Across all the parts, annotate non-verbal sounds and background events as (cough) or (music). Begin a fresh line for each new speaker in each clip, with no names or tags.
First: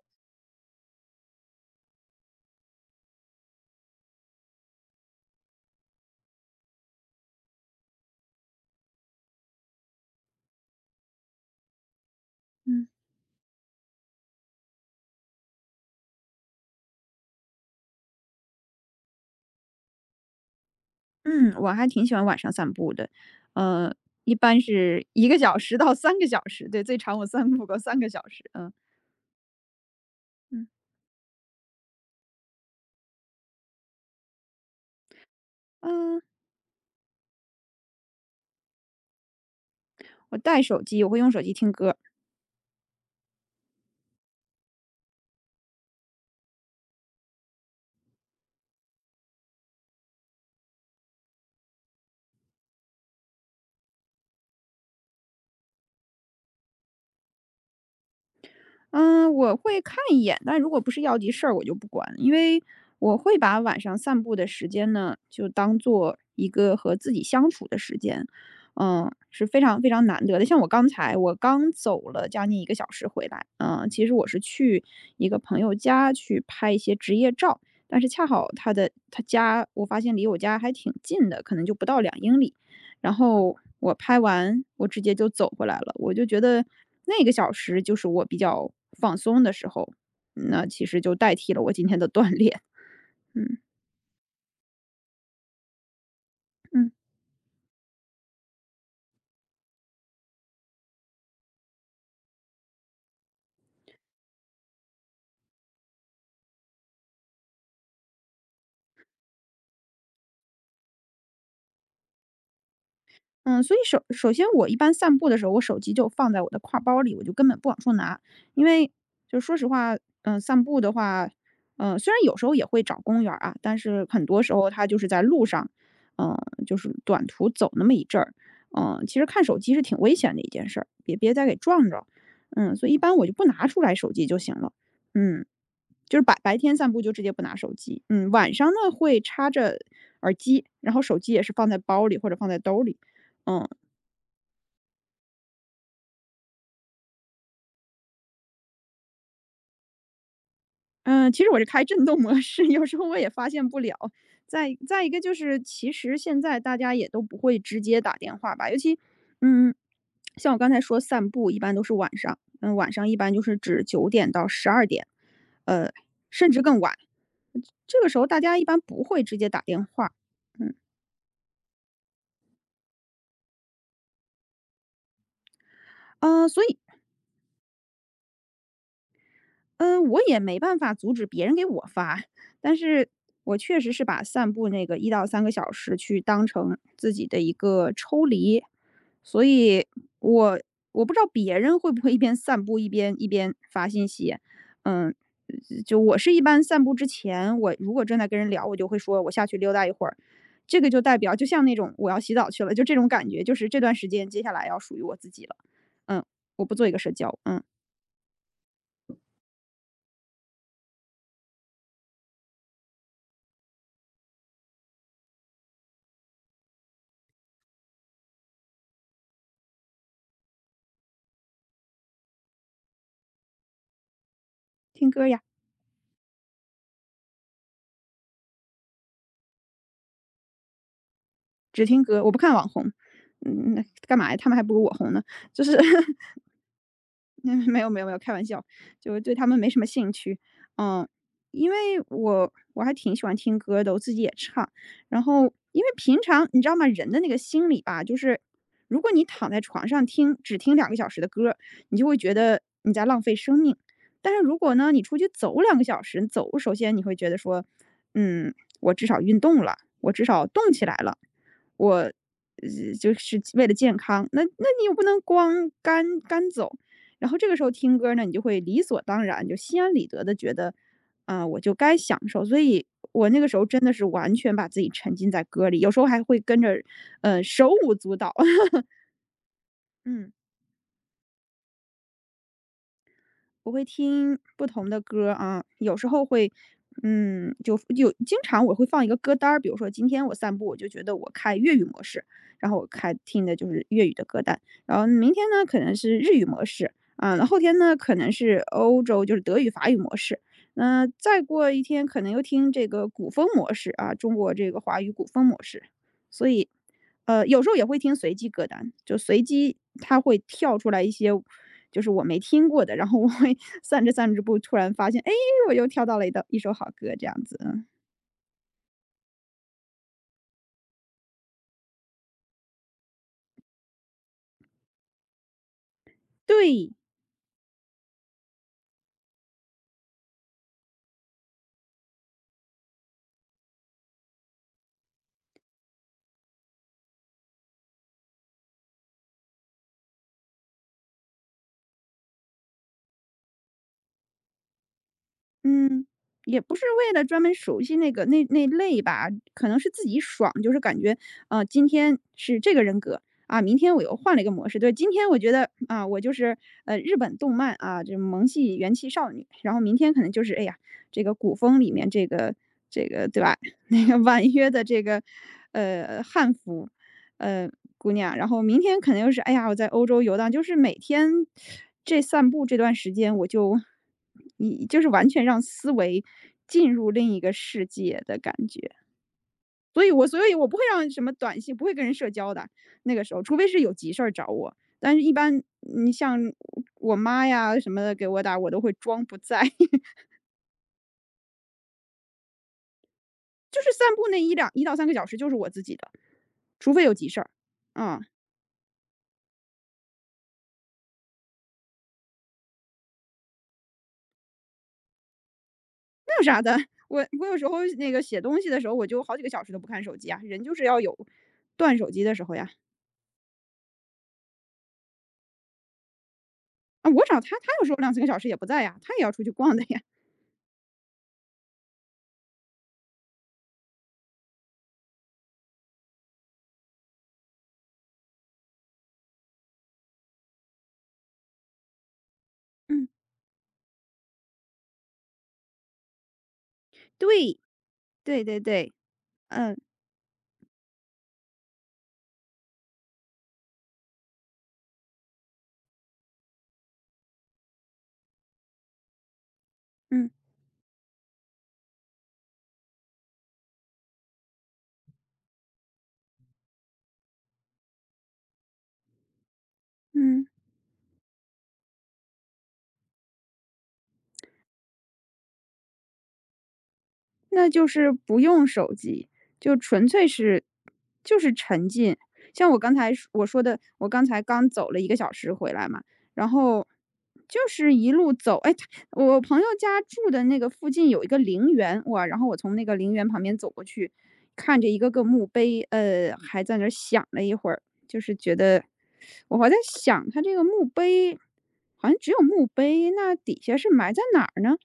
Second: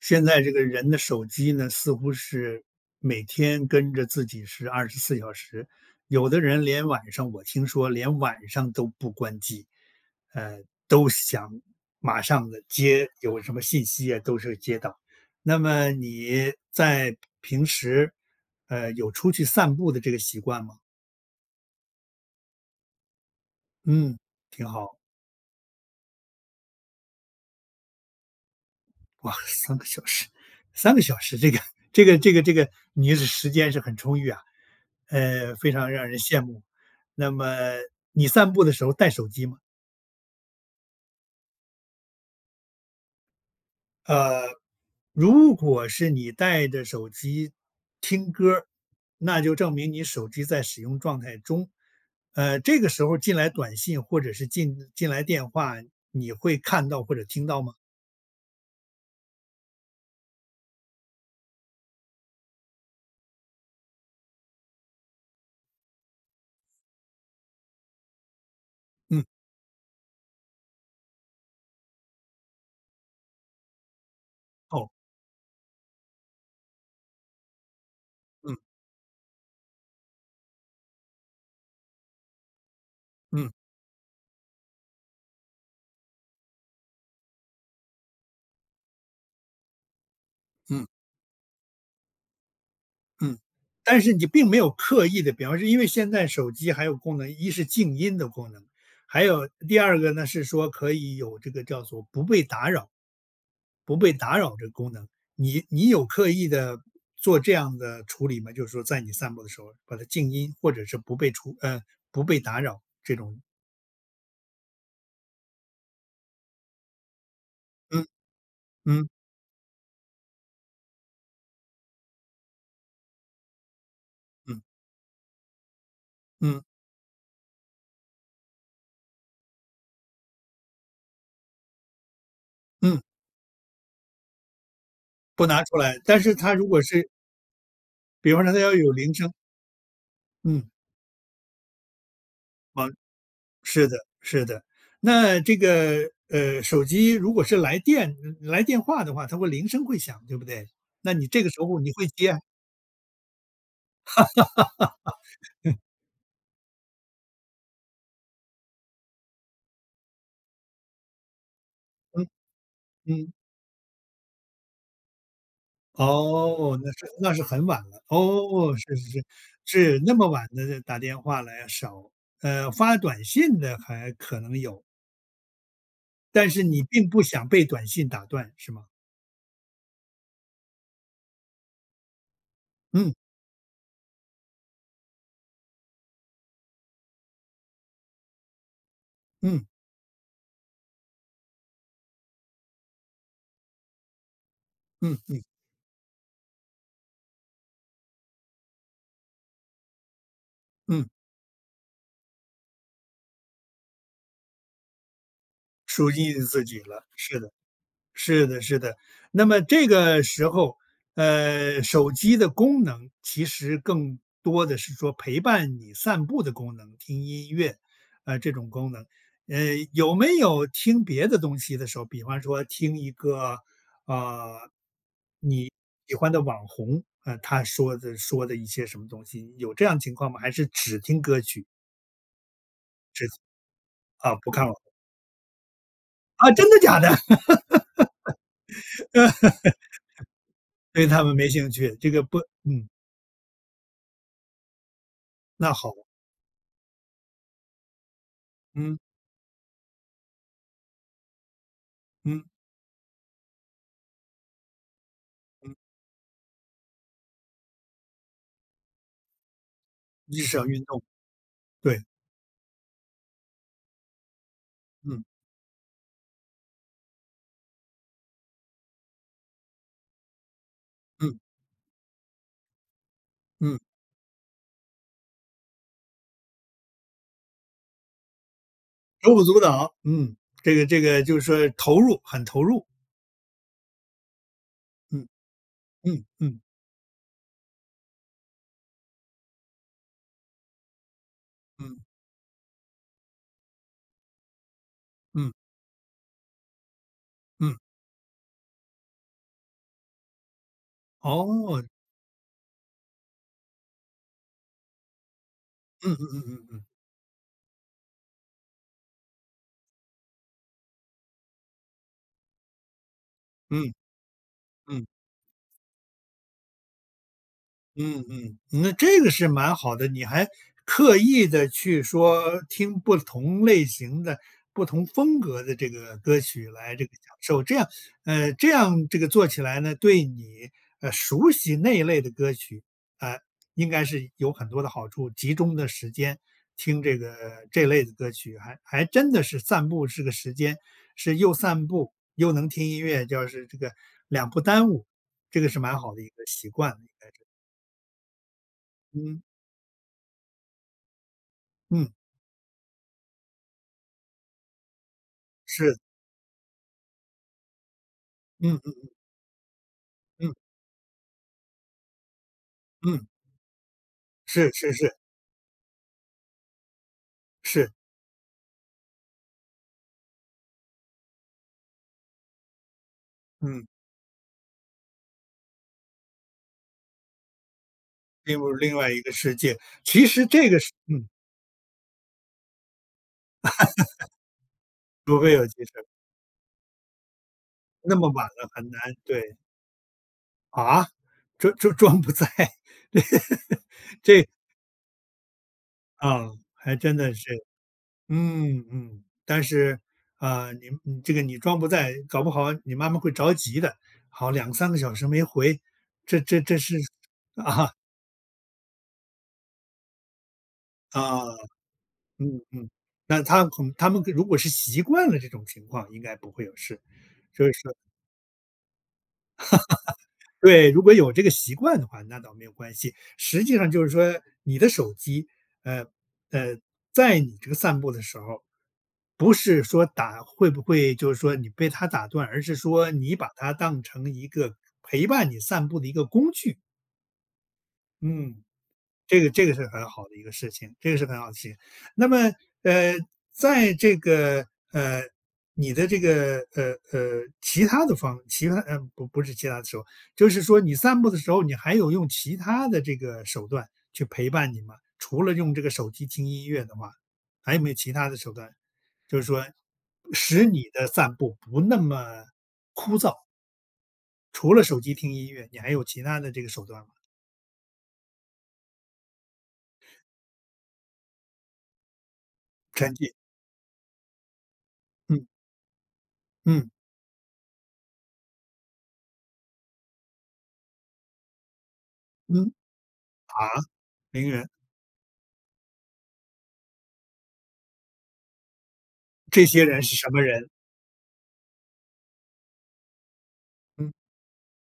现在这个人的手机呢，似乎是每天跟着自己是24小时，有的人连晚上，我听说连晚上都不关机，呃，都想马上的
嗯
接有什么信息啊，都是接到。那么你在平时，有出去散步的这个习惯吗？
嗯，我还挺喜欢晚上散步的，呃，
嗯，
一般
挺好。
是一个小时到三个小时，对，最长我散步过三个小时，嗯。
哇三个小时
嗯。
三个小时，这个，你是时间是很充裕啊，非常让人
嗯，
羡慕。那么你散步的时候带手机吗？
我带手机，我会用手机听歌。
呃，如果是你带着手机听歌儿，那就证明你手机在使用状态中。这个时候进来短信或者是进来电话，你会看到或者听到吗？
嗯，我会看一眼，但如果不是要急事儿，我就不管，因为我会把晚上散步的时间呢，就当做一个和自己相处的时间，
嗯，
是非常非常难得的。像我刚才，我刚走了将近一个小时回来，其实我是去
哦，
一个朋友家去拍一些职业照，但是恰好
嗯
他家，我发现离我家还挺近的，可能就不到两英里，然
嗯
后我拍完，我直接就走回来了。我就觉得那个小时就是我比较放松的时候，那其
嗯。
实就代替了我今天的锻炼。
嗯，
嗯
但是你并没有刻意的，比方说，因为现在手机还
嗯。
有功能，一是静音的功能，还有第二个呢是说可以有这个叫做不被打扰这个功能，你有刻意的做这样的处理吗？就是说在你散步的时候把它静音，或者是不被打扰这种。
嗯，所以首先我一般散步的时候，我手机就放在我的挎包里，我就根本不往出
嗯，
拿。因为
嗯，
就说实话，散步的话，虽然有时候也会找公园儿啊，但是很多时
嗯，
候它就是在路上，嗯，
嗯，
就是短途走那么一阵儿，其实看手机是挺危险的一件事儿，别再给撞着，所以一
嗯，
般我就不拿出来手机就行了，嗯，
不拿出来，
就
但
是
是
白
它
白
如
天
果
散步
是
就直接不拿手机，
比方说
晚
它
上
要
呢
有铃
会
声。
插着耳机，
嗯，
然后手机也是放在包里或者放在兜
往。
里。嗯，
是的，是的。那这个手机如果是来电话的话，它会铃声会响，对不对？那你
嗯，其
这
实
个
我
时
是
候
开
你
震
会
动
接啊。
模式，有时候我也发现不了。再一个就是，其实现在大家也都不会直接打电话吧，尤其，嗯，像我刚才说散步一般都是晚
嗯
上，晚上一般
嗯。
就是指9点到12点，呃，甚至
哦，
更
那
晚。
是那是很晚
这
了。
个时候大家一
哦，
般
是
不
是
会
是，
直接打电
是
话，
那么晚
嗯，
的打电话来啊少，发短信的还可能有，
啊，
但
所
是
以
你并不想被短信打断，是吗？
嗯，我也没办法阻止别人给我发，但是
嗯
我确实是把散步那个一到三个小时去当成自己的一个抽离。所
嗯
以我我不知道别人会不会一边散步一边发信息。嗯，
嗯嗯
就我是一般散步之前，我如果正在跟人聊，我就会说我下去溜达一会儿。这个就
嗯，
代表就像那种我要洗澡去了，就这种感觉，就是这段时间接下来要属于我自己了。
属于
嗯，
你
我
自
不
己
做一个
了，
社交，
是的。
嗯，
是的，是的。那么这个时候，手机的功能其实更多的是说陪伴你散步的功能，听音乐，这种功能。呃，有没有听别的东西的时候，比方说听一个呃
听歌呀。
喜欢的网红，他说的一些什么东西，有这样情况吗？还是只听歌曲。
只听歌，我不看网红，那干嘛
啊，
呀？他
不
们还
看
不
网
如我
红。
红呢。就是 (laughs)
啊？真的假的？(laughs)
没有没有没有，开玩笑，就是对他们没什么兴趣。
对
嗯，
他们没
因
兴
为
趣，这个不，
我
嗯，
还挺喜欢听歌的，我自己也唱。然后
那
因为
好，
平常你知道吗，人的那个心理吧，就是
嗯
如果你躺在床上只听两个小时的歌，你就会觉
嗯
得你在浪费生命。但是如果呢，你出去走
嗯，
两个小时，走，首先你会觉得说，嗯，我至少运动了，我至
日
少
常
动起
运
来
动，
了。
对。
我就是为了健康，那你又不能
嗯
光干走。然后这个时候听歌呢，你就会理所当然，就心安理得的觉得，
嗯
啊、我就该享受。所以我那个时候
嗯，
真的是完全把自己沉浸在歌里，有时候还会跟着，手舞足蹈。(laughs)
手舞足蹈，
嗯。
嗯，这个就是说投入，很投入，
我会听不同的
嗯
歌儿啊，有时候
嗯
会，
嗯
就有经常我会放一个歌单儿，比如说今天我散步，我就觉得我开粤语
嗯
模式，然后我开听的就是粤语的歌单，然后明天
嗯
呢可能是日语模式，啊，那后天
嗯，
呢可能是欧洲就是德语法语模式，那再过一
哦，
天可能又听这个古风模式啊，中国这个华语古风模式，
嗯嗯嗯
所
嗯
以
嗯
有时候也会听随机歌单，就随机它会跳出来一些就是我没听过的，然后我会 (laughs)
嗯
散着散着步，突然
嗯。
发现，哎，我又跳到了一首好歌，这样子，嗯，
嗯嗯，那这个是蛮好的，你还刻意的去说听不同类型的、不同风格的这个歌曲
对。
来这个享受，这样，这样这个做起来呢，对你，熟悉那一类的歌曲，呃，应该是有很多的好处，集中的时间听这个这类的歌曲，还真的是散步是个时间，是又散步又能听音乐，就是这个两不耽误，这个是蛮
嗯，
好的一个
也
习
不是
惯，应
为了
该
专
是，
门熟悉那个那类吧，
嗯。
可能是自己爽，就是感觉，今
嗯，
天是这个人格啊，明天我又换了一个模式。对，今天我觉得
是，
啊，我就是日本动漫啊，这萌系
嗯
元气
嗯
少女，然后明天可能就
嗯
是哎呀，这个古风里面这个这
嗯，嗯，
个对吧？(laughs) 那个婉约
是
的
是
这
是
个汉服呃，
是，
姑娘，然后明天肯定是，哎呀，我在欧洲游荡，就是每天这散步这段时间，我就
嗯，
你就是完全让思维进入另一个世界的感
进入
觉。
另外一个世界。
所以我
其
所
实
以我
这
不
个
会
是，
让什
嗯，
么短信，不会跟人社交的，那个时候，除非是有急事儿找我，但是一
除非
般
有急事，
你像我妈呀什么的
那
给
么
我
晚
打，
了
我都
很
会
难，
装不
对，
在，(laughs)
啊？装不在，(laughs)
就是散步那
这
一到三个小时就是我自己的，
啊，
除
还
非有
真
急
的
事儿，
是，
嗯。
嗯嗯。但是，啊，你这个你装不在，搞不好你妈妈会着急的，好两三个小时没回，
(laughs)
这
有啥
这
的，
这是
我有时候
啊
那个写东西的时候，我就好几个小时都不看手机啊，人就是要有
啊。
断手机的时候
嗯
呀。
嗯，那他们如果是习惯了这种情况，应该不会有事。
啊，我找他，
所
他
以
有时
说，
候两三个小时也不在呀，他也要出去逛的呀。
对，如果有这个习惯的话，那倒没有关系。实际上就是说，你的手机，呃呃，在你这个散步的时候，不是说会不会，就是说你被它打断，而是
嗯，
说你把它当成一个陪伴你散步的一个工具。
对，对对
嗯。
对，
这个
嗯，
是很好的一个事情，这个是很好的事情。那么，呃，在这个呃你的这个不是其他的时候，
嗯，
就是说你散步的时候，你还有用其他的这个手段去陪伴你吗？除了用这个手机听音乐的话，还有没有其他的手段？就是说，
嗯。
使你的散步不那么枯燥。除了手机听音乐，你还有其他的这个手段吗？
那就是不用手机，就纯粹是就是沉浸。像我刚才
沉
说
浸，
我说的，我刚才刚走了一个小
嗯
时回来嘛，然后
嗯
就是一路走，哎，我朋友家住的那个附近有一个陵园，哇，然后我
嗯，
从那个陵园旁边
啊，
走过去，
零元。
看着一个个墓碑，还在那儿想了一会儿，就是觉得我
这
还在
些人是
想
什么
它这个
人？
墓碑好像只有墓碑，那底下是埋
嗯，
在哪儿呢？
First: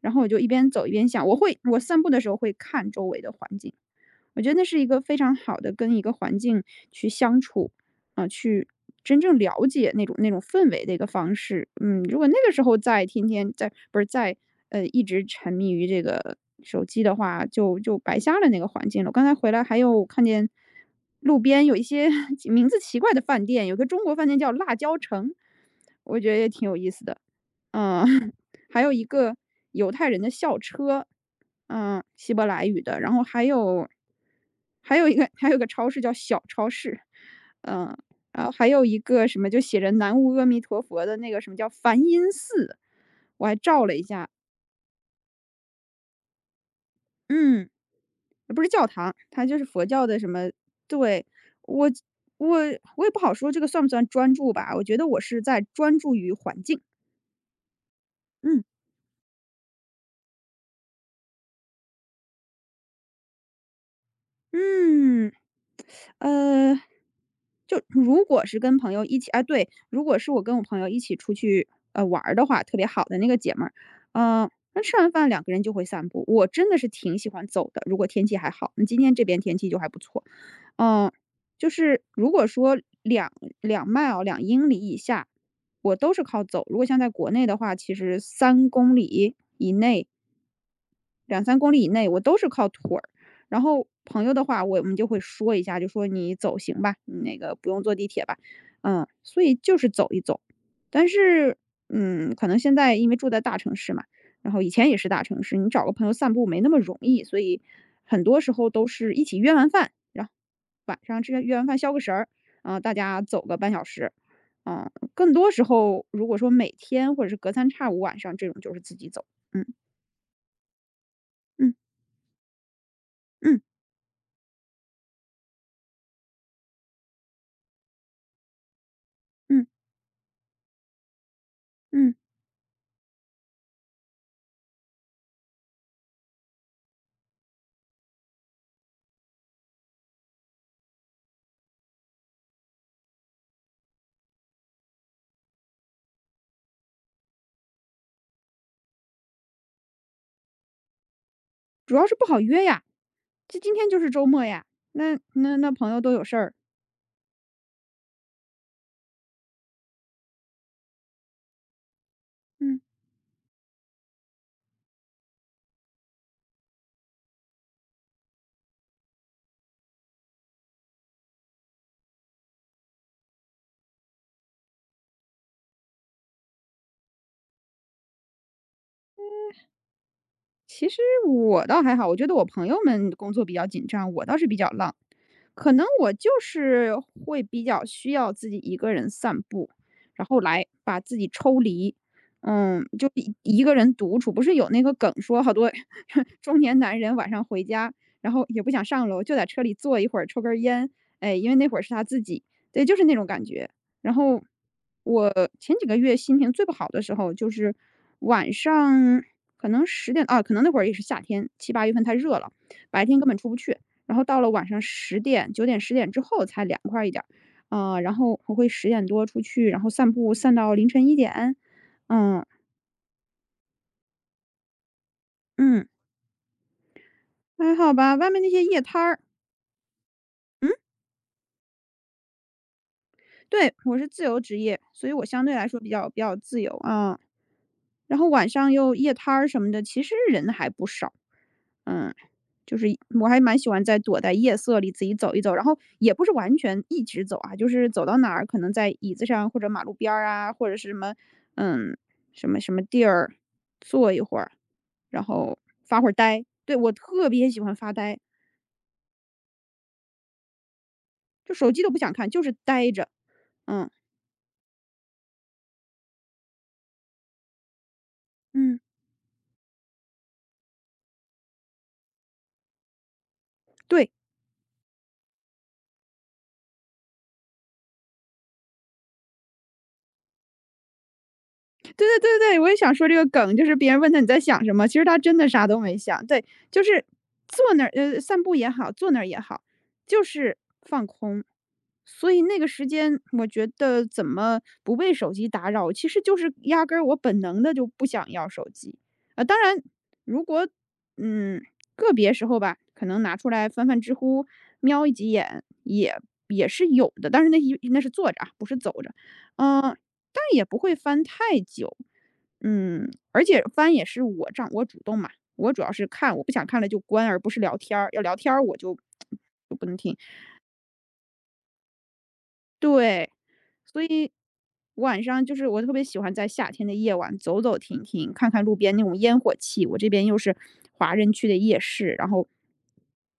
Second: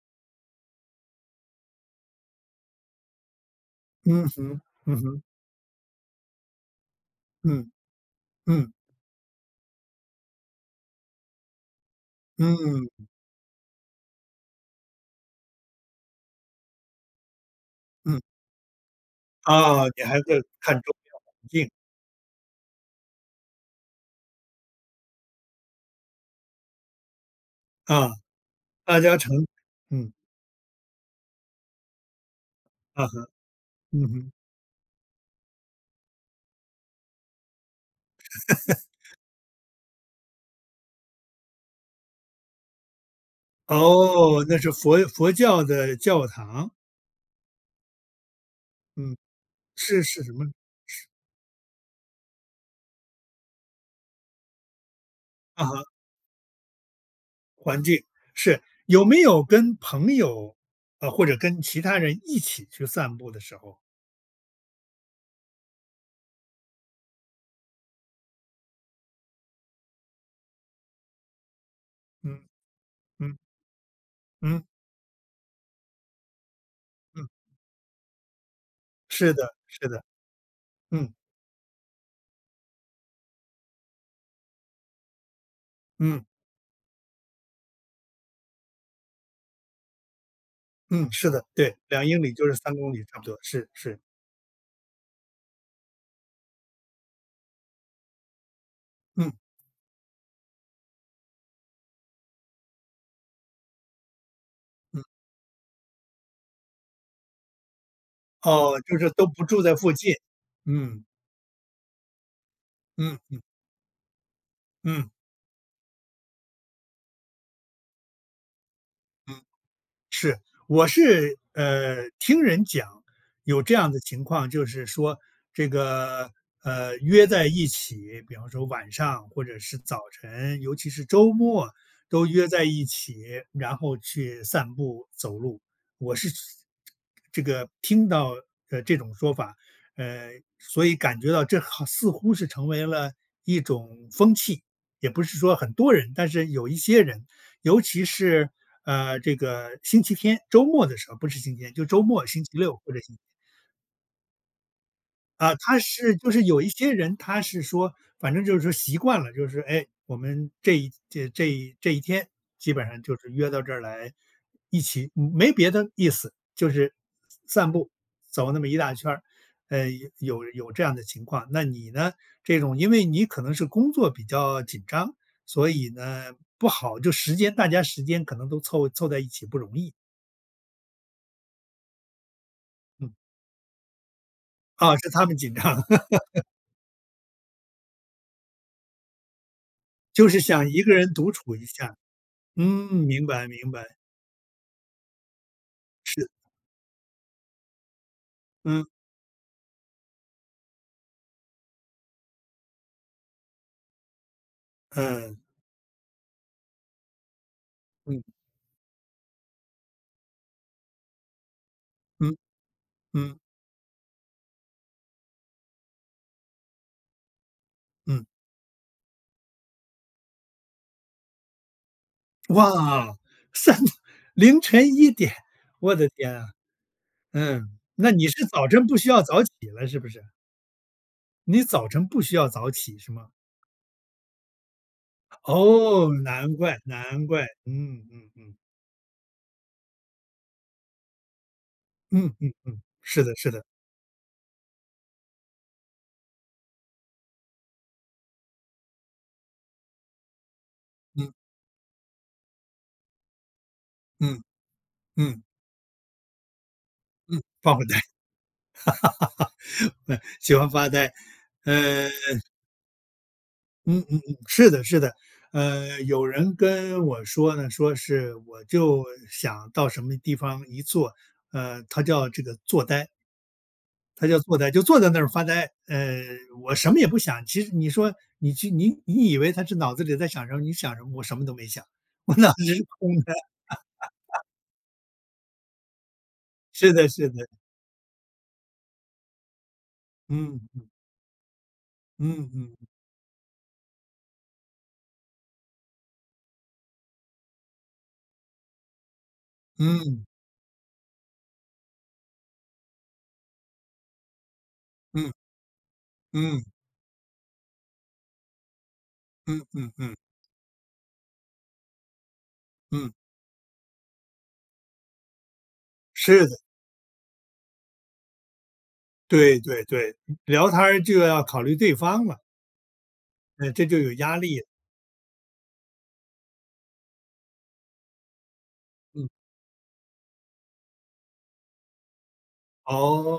然后我就一边走一边想，我散步的时候会看周围的环境，
嗯
我觉得
哼，
那是一个
嗯
非
哼，
常好的跟一个环境去相处，
嗯，
啊、去
嗯，
真正了解那种氛围的一个方式。嗯，如果那个时候再
嗯，
天天在不是在呃一直沉迷于这个手机的话，就白
嗯，
瞎了那个环境了。我刚才回来还
啊，你
有
还
看
会
见
看周边
路
环
边
境，
有一些 (laughs) 名字奇怪的饭店，有个中国饭店叫辣椒城，我觉得也挺有意思的。嗯，
啊，
(laughs) 还有
大
一
家成。
个犹太
嗯，
人的校车，嗯，希伯来语的，
啊
然后
哈，
还有
嗯哼，
还有一个还有一个超市叫小超市，嗯，然后还有一个什么就写着"南无阿弥陀佛"的那个什么叫梵音寺，我还照了一下，
哦，那是佛教的教堂，
嗯，不是教堂，
嗯，
它就是佛
是
教的
是
什
什么？
么，对，我我我也不好说这个算不算专注吧，我觉得我是在
啊哈，
专注于环境，
环境，
嗯
是，有没有跟朋友，啊，或者跟其他人一起去散步的时候？
嗯。呃，就如果是跟朋友一起哎，对，如果是我跟我朋友一起出去，玩儿
嗯，
的话，特别好的那个
嗯，
姐们儿，
嗯，
那吃完饭两个人就会散步，我真的是挺喜
嗯，
欢走的，如果天气还好，那今天这
是
边
的，
天气就还
是
不
的，
错。嗯，
嗯，
就是如果说两两 m i l e 两英里以下，我都是
嗯。
靠走，如果像在国内的话，其实三公里以内
嗯，是
两
的，
三公
对，
里以
两
内，我
英里
都
就
是
是
靠
三公
腿
里
儿。
差不多，
然
是
后
是，
朋友的话，我们就会说一下，就说你走行吧，你那个不用坐地铁吧，
嗯
所以就是走一走。但是，可能现在因为住在大城市嘛，然后以前也
嗯，
是大城市，你找个朋友散步没那么容易，所以很多时候
哦，
都
就是
是一
都
起
不
约
住
完
在
饭，
附近，
然后晚
嗯
上吃约完饭消个食，儿，啊、大
嗯
家走
嗯
个半小时，啊、
嗯
更多时候如果说每天或者是隔三差五晚上这种就是自己走，
嗯。
嗯
是，我是
嗯
听人讲有
嗯
这样的情况，就是说这个约在一起，比方说晚上或者
嗯。
是早晨，尤其是周末
嗯，
都约在一起，然后去散步走路。我是这个听到这种说法，呃，所以感觉到这好似乎是成为了一种风气，也不是说很多人，但是有一些人尤其是，这个星期天周末的时候，不是星期天，就
主
周
要是不
末
好
星期
约
六
呀，
或者星期。
这今天就是周末呀，那
啊，
那那
他
朋友都
是
有
就
事
是
儿。
有一些人，他是说，反正就是说习惯了，就是哎，我们这一天基
嗯，
本上就是约到这儿来一起，嗯，没别的意思，就是散步走那么一大圈儿，呃，有这样的情况。那你呢？这种因为你可能是工作比较紧张，所以呢不好，就大家时间可能都凑凑在一起不容易。
其实我倒还好，我觉得我朋友们
嗯，
工作比较紧张，我倒是比较浪。
啊，是他们紧
可
张，
能我
(laughs)
就是会比较需要自己一个人散步，然
就
后
是
来
想一个
把
人
自己
独处
抽
一
离，
下。嗯，
就
明
一
白
一
明
个人
白。
独处。不是有那个梗说，好多
是，
(laughs) 中年男人晚上回家，然后也不想
嗯，
上楼，就在车里坐一会儿，抽根儿烟，哎，因为那会儿是他自己，对，就是那种感觉。然后我
嗯，
前几个月心情最不好的时候，就是
嗯。
晚上可能十点啊，可能那会儿也是夏天，七八月份太
嗯，
热了，白天根本
嗯，
出不去。然后到了晚上10点、9点、10点之后才凉快一点儿。啊然
嗯，
后我会10点多出去，然后散步散到凌晨1点。嗯，
哇，三凌晨1点，
嗯，
我的天啊，嗯，
还好
那
吧，
你
外面
是
那些
早
夜
晨不
摊
需
儿
要早起了是不是？
嗯？
你早晨不需要早起是吗？
对，我是自由职业，所以我相对来说比较
哦，
比较
难
自由
怪，
啊。
难怪，嗯，
然后
嗯，
晚
嗯，
上又夜摊儿什么的，其实人还不少。嗯，
嗯，嗯，
就
嗯，
是
是
我
的，
还
是
蛮
的，
喜欢在躲在夜色里自己走一走，然后也不是完全一直走啊，就是走到哪儿可能在椅子上或者马路边儿啊，或者是什么
嗯，
嗯什么什么地儿坐一会
嗯，
儿，然
嗯，
后发会儿呆。对我特别喜
发
欢
会
发
呆，
呆，
(laughs) 喜欢发呆，
就手机都不
呃
想看，就是呆着。嗯
嗯嗯嗯，是的，是的。有人跟我说呢，说是我
嗯，
就想到什么地方一坐，他叫这个坐呆，
对，
他叫坐呆，就坐在那儿发呆。我什么也不想。其实你说你以为他是脑子里在想什么？你想什么？我什么都没想，
对对
我
对
脑
对，
子
我也
是
想说这
空
个
的。
梗，就是别人问他你在想什么，其实他真的啥都没想。对，就
是
是
的，是的，
坐那儿，散步也好，坐那儿也好，就是
嗯
放空。所以
嗯
那个
嗯
时间，我觉得怎么不被手机打扰，其实就是压根儿我本能的就不想要手机。当然，
嗯
如果嗯个别时候吧，可能拿出来翻翻知乎，瞄一
嗯
几
嗯
眼也
嗯
也是有的，但是那是坐着啊，不是走着。
嗯
嗯，
嗯
但也不会翻太久。嗯，
嗯，
而且翻也是我主动嘛，我主要是看，我
是
不
的，
想看了就关，而不是聊天儿。要聊天儿我就
对
(tsk) 就不
对
能
对，
听。
聊天儿就要考虑对方了，
对，
这就
所
有
以
压力。
晚上就是我特别喜欢在夏天的夜晚走走停停，看看路边那种
嗯。
烟火气。我这边又是华人区的夜市，然后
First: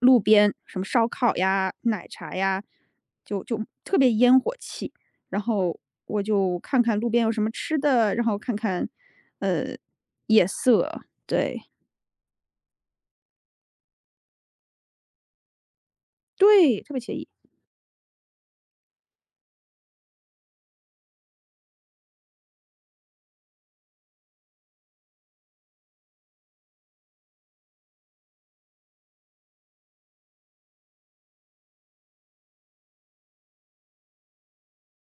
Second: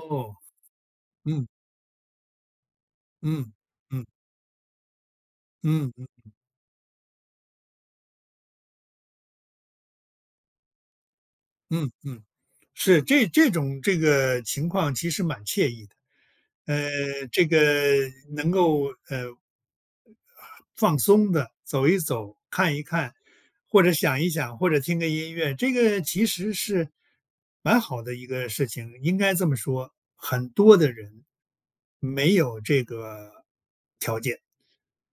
路边什么烧烤
嗯
呀、奶茶呀，就
嗯
就特
嗯
别烟火气。然后
嗯嗯
我就看看路边有什么吃的，然后看看呃夜色，对
嗯嗯，是这种这个情况其实蛮惬意的。
对，特别惬意。
这个能够放松的走一走、看一看，或者想一想，或者听个音乐，这个其实是蛮好的一个事情。应该这么说，很多的人没有这个条件，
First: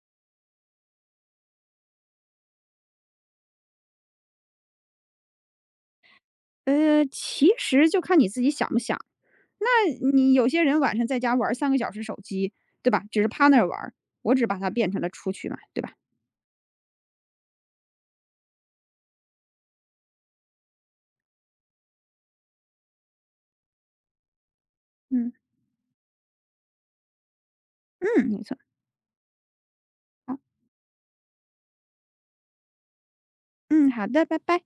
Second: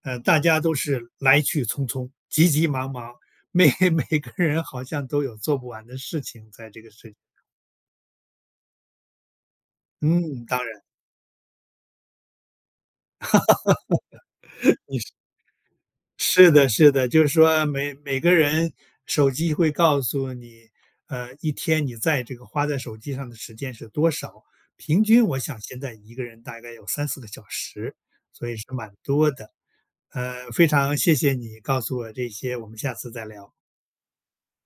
大家都是来去匆匆、急急忙忙，每 (laughs) 每个人好像都有做不完的事情在这个世界。
其实就看你自己想不想你
嗯，
有
当
些人
然，
晚上在家玩3个小时手机，对吧？只是趴那儿玩儿我只把它变成了
你
出去嘛，对吧？
是的，是的，就是说每个人手机会告诉你，一天你在这个花在手机上的时间是多少。平均
嗯，
我想现在一个人大概有三四个小时，
嗯，没
所以
错，
是蛮多的。
好，
非常谢谢你告诉我这些，我们下次再聊。
嗯，好的，拜拜。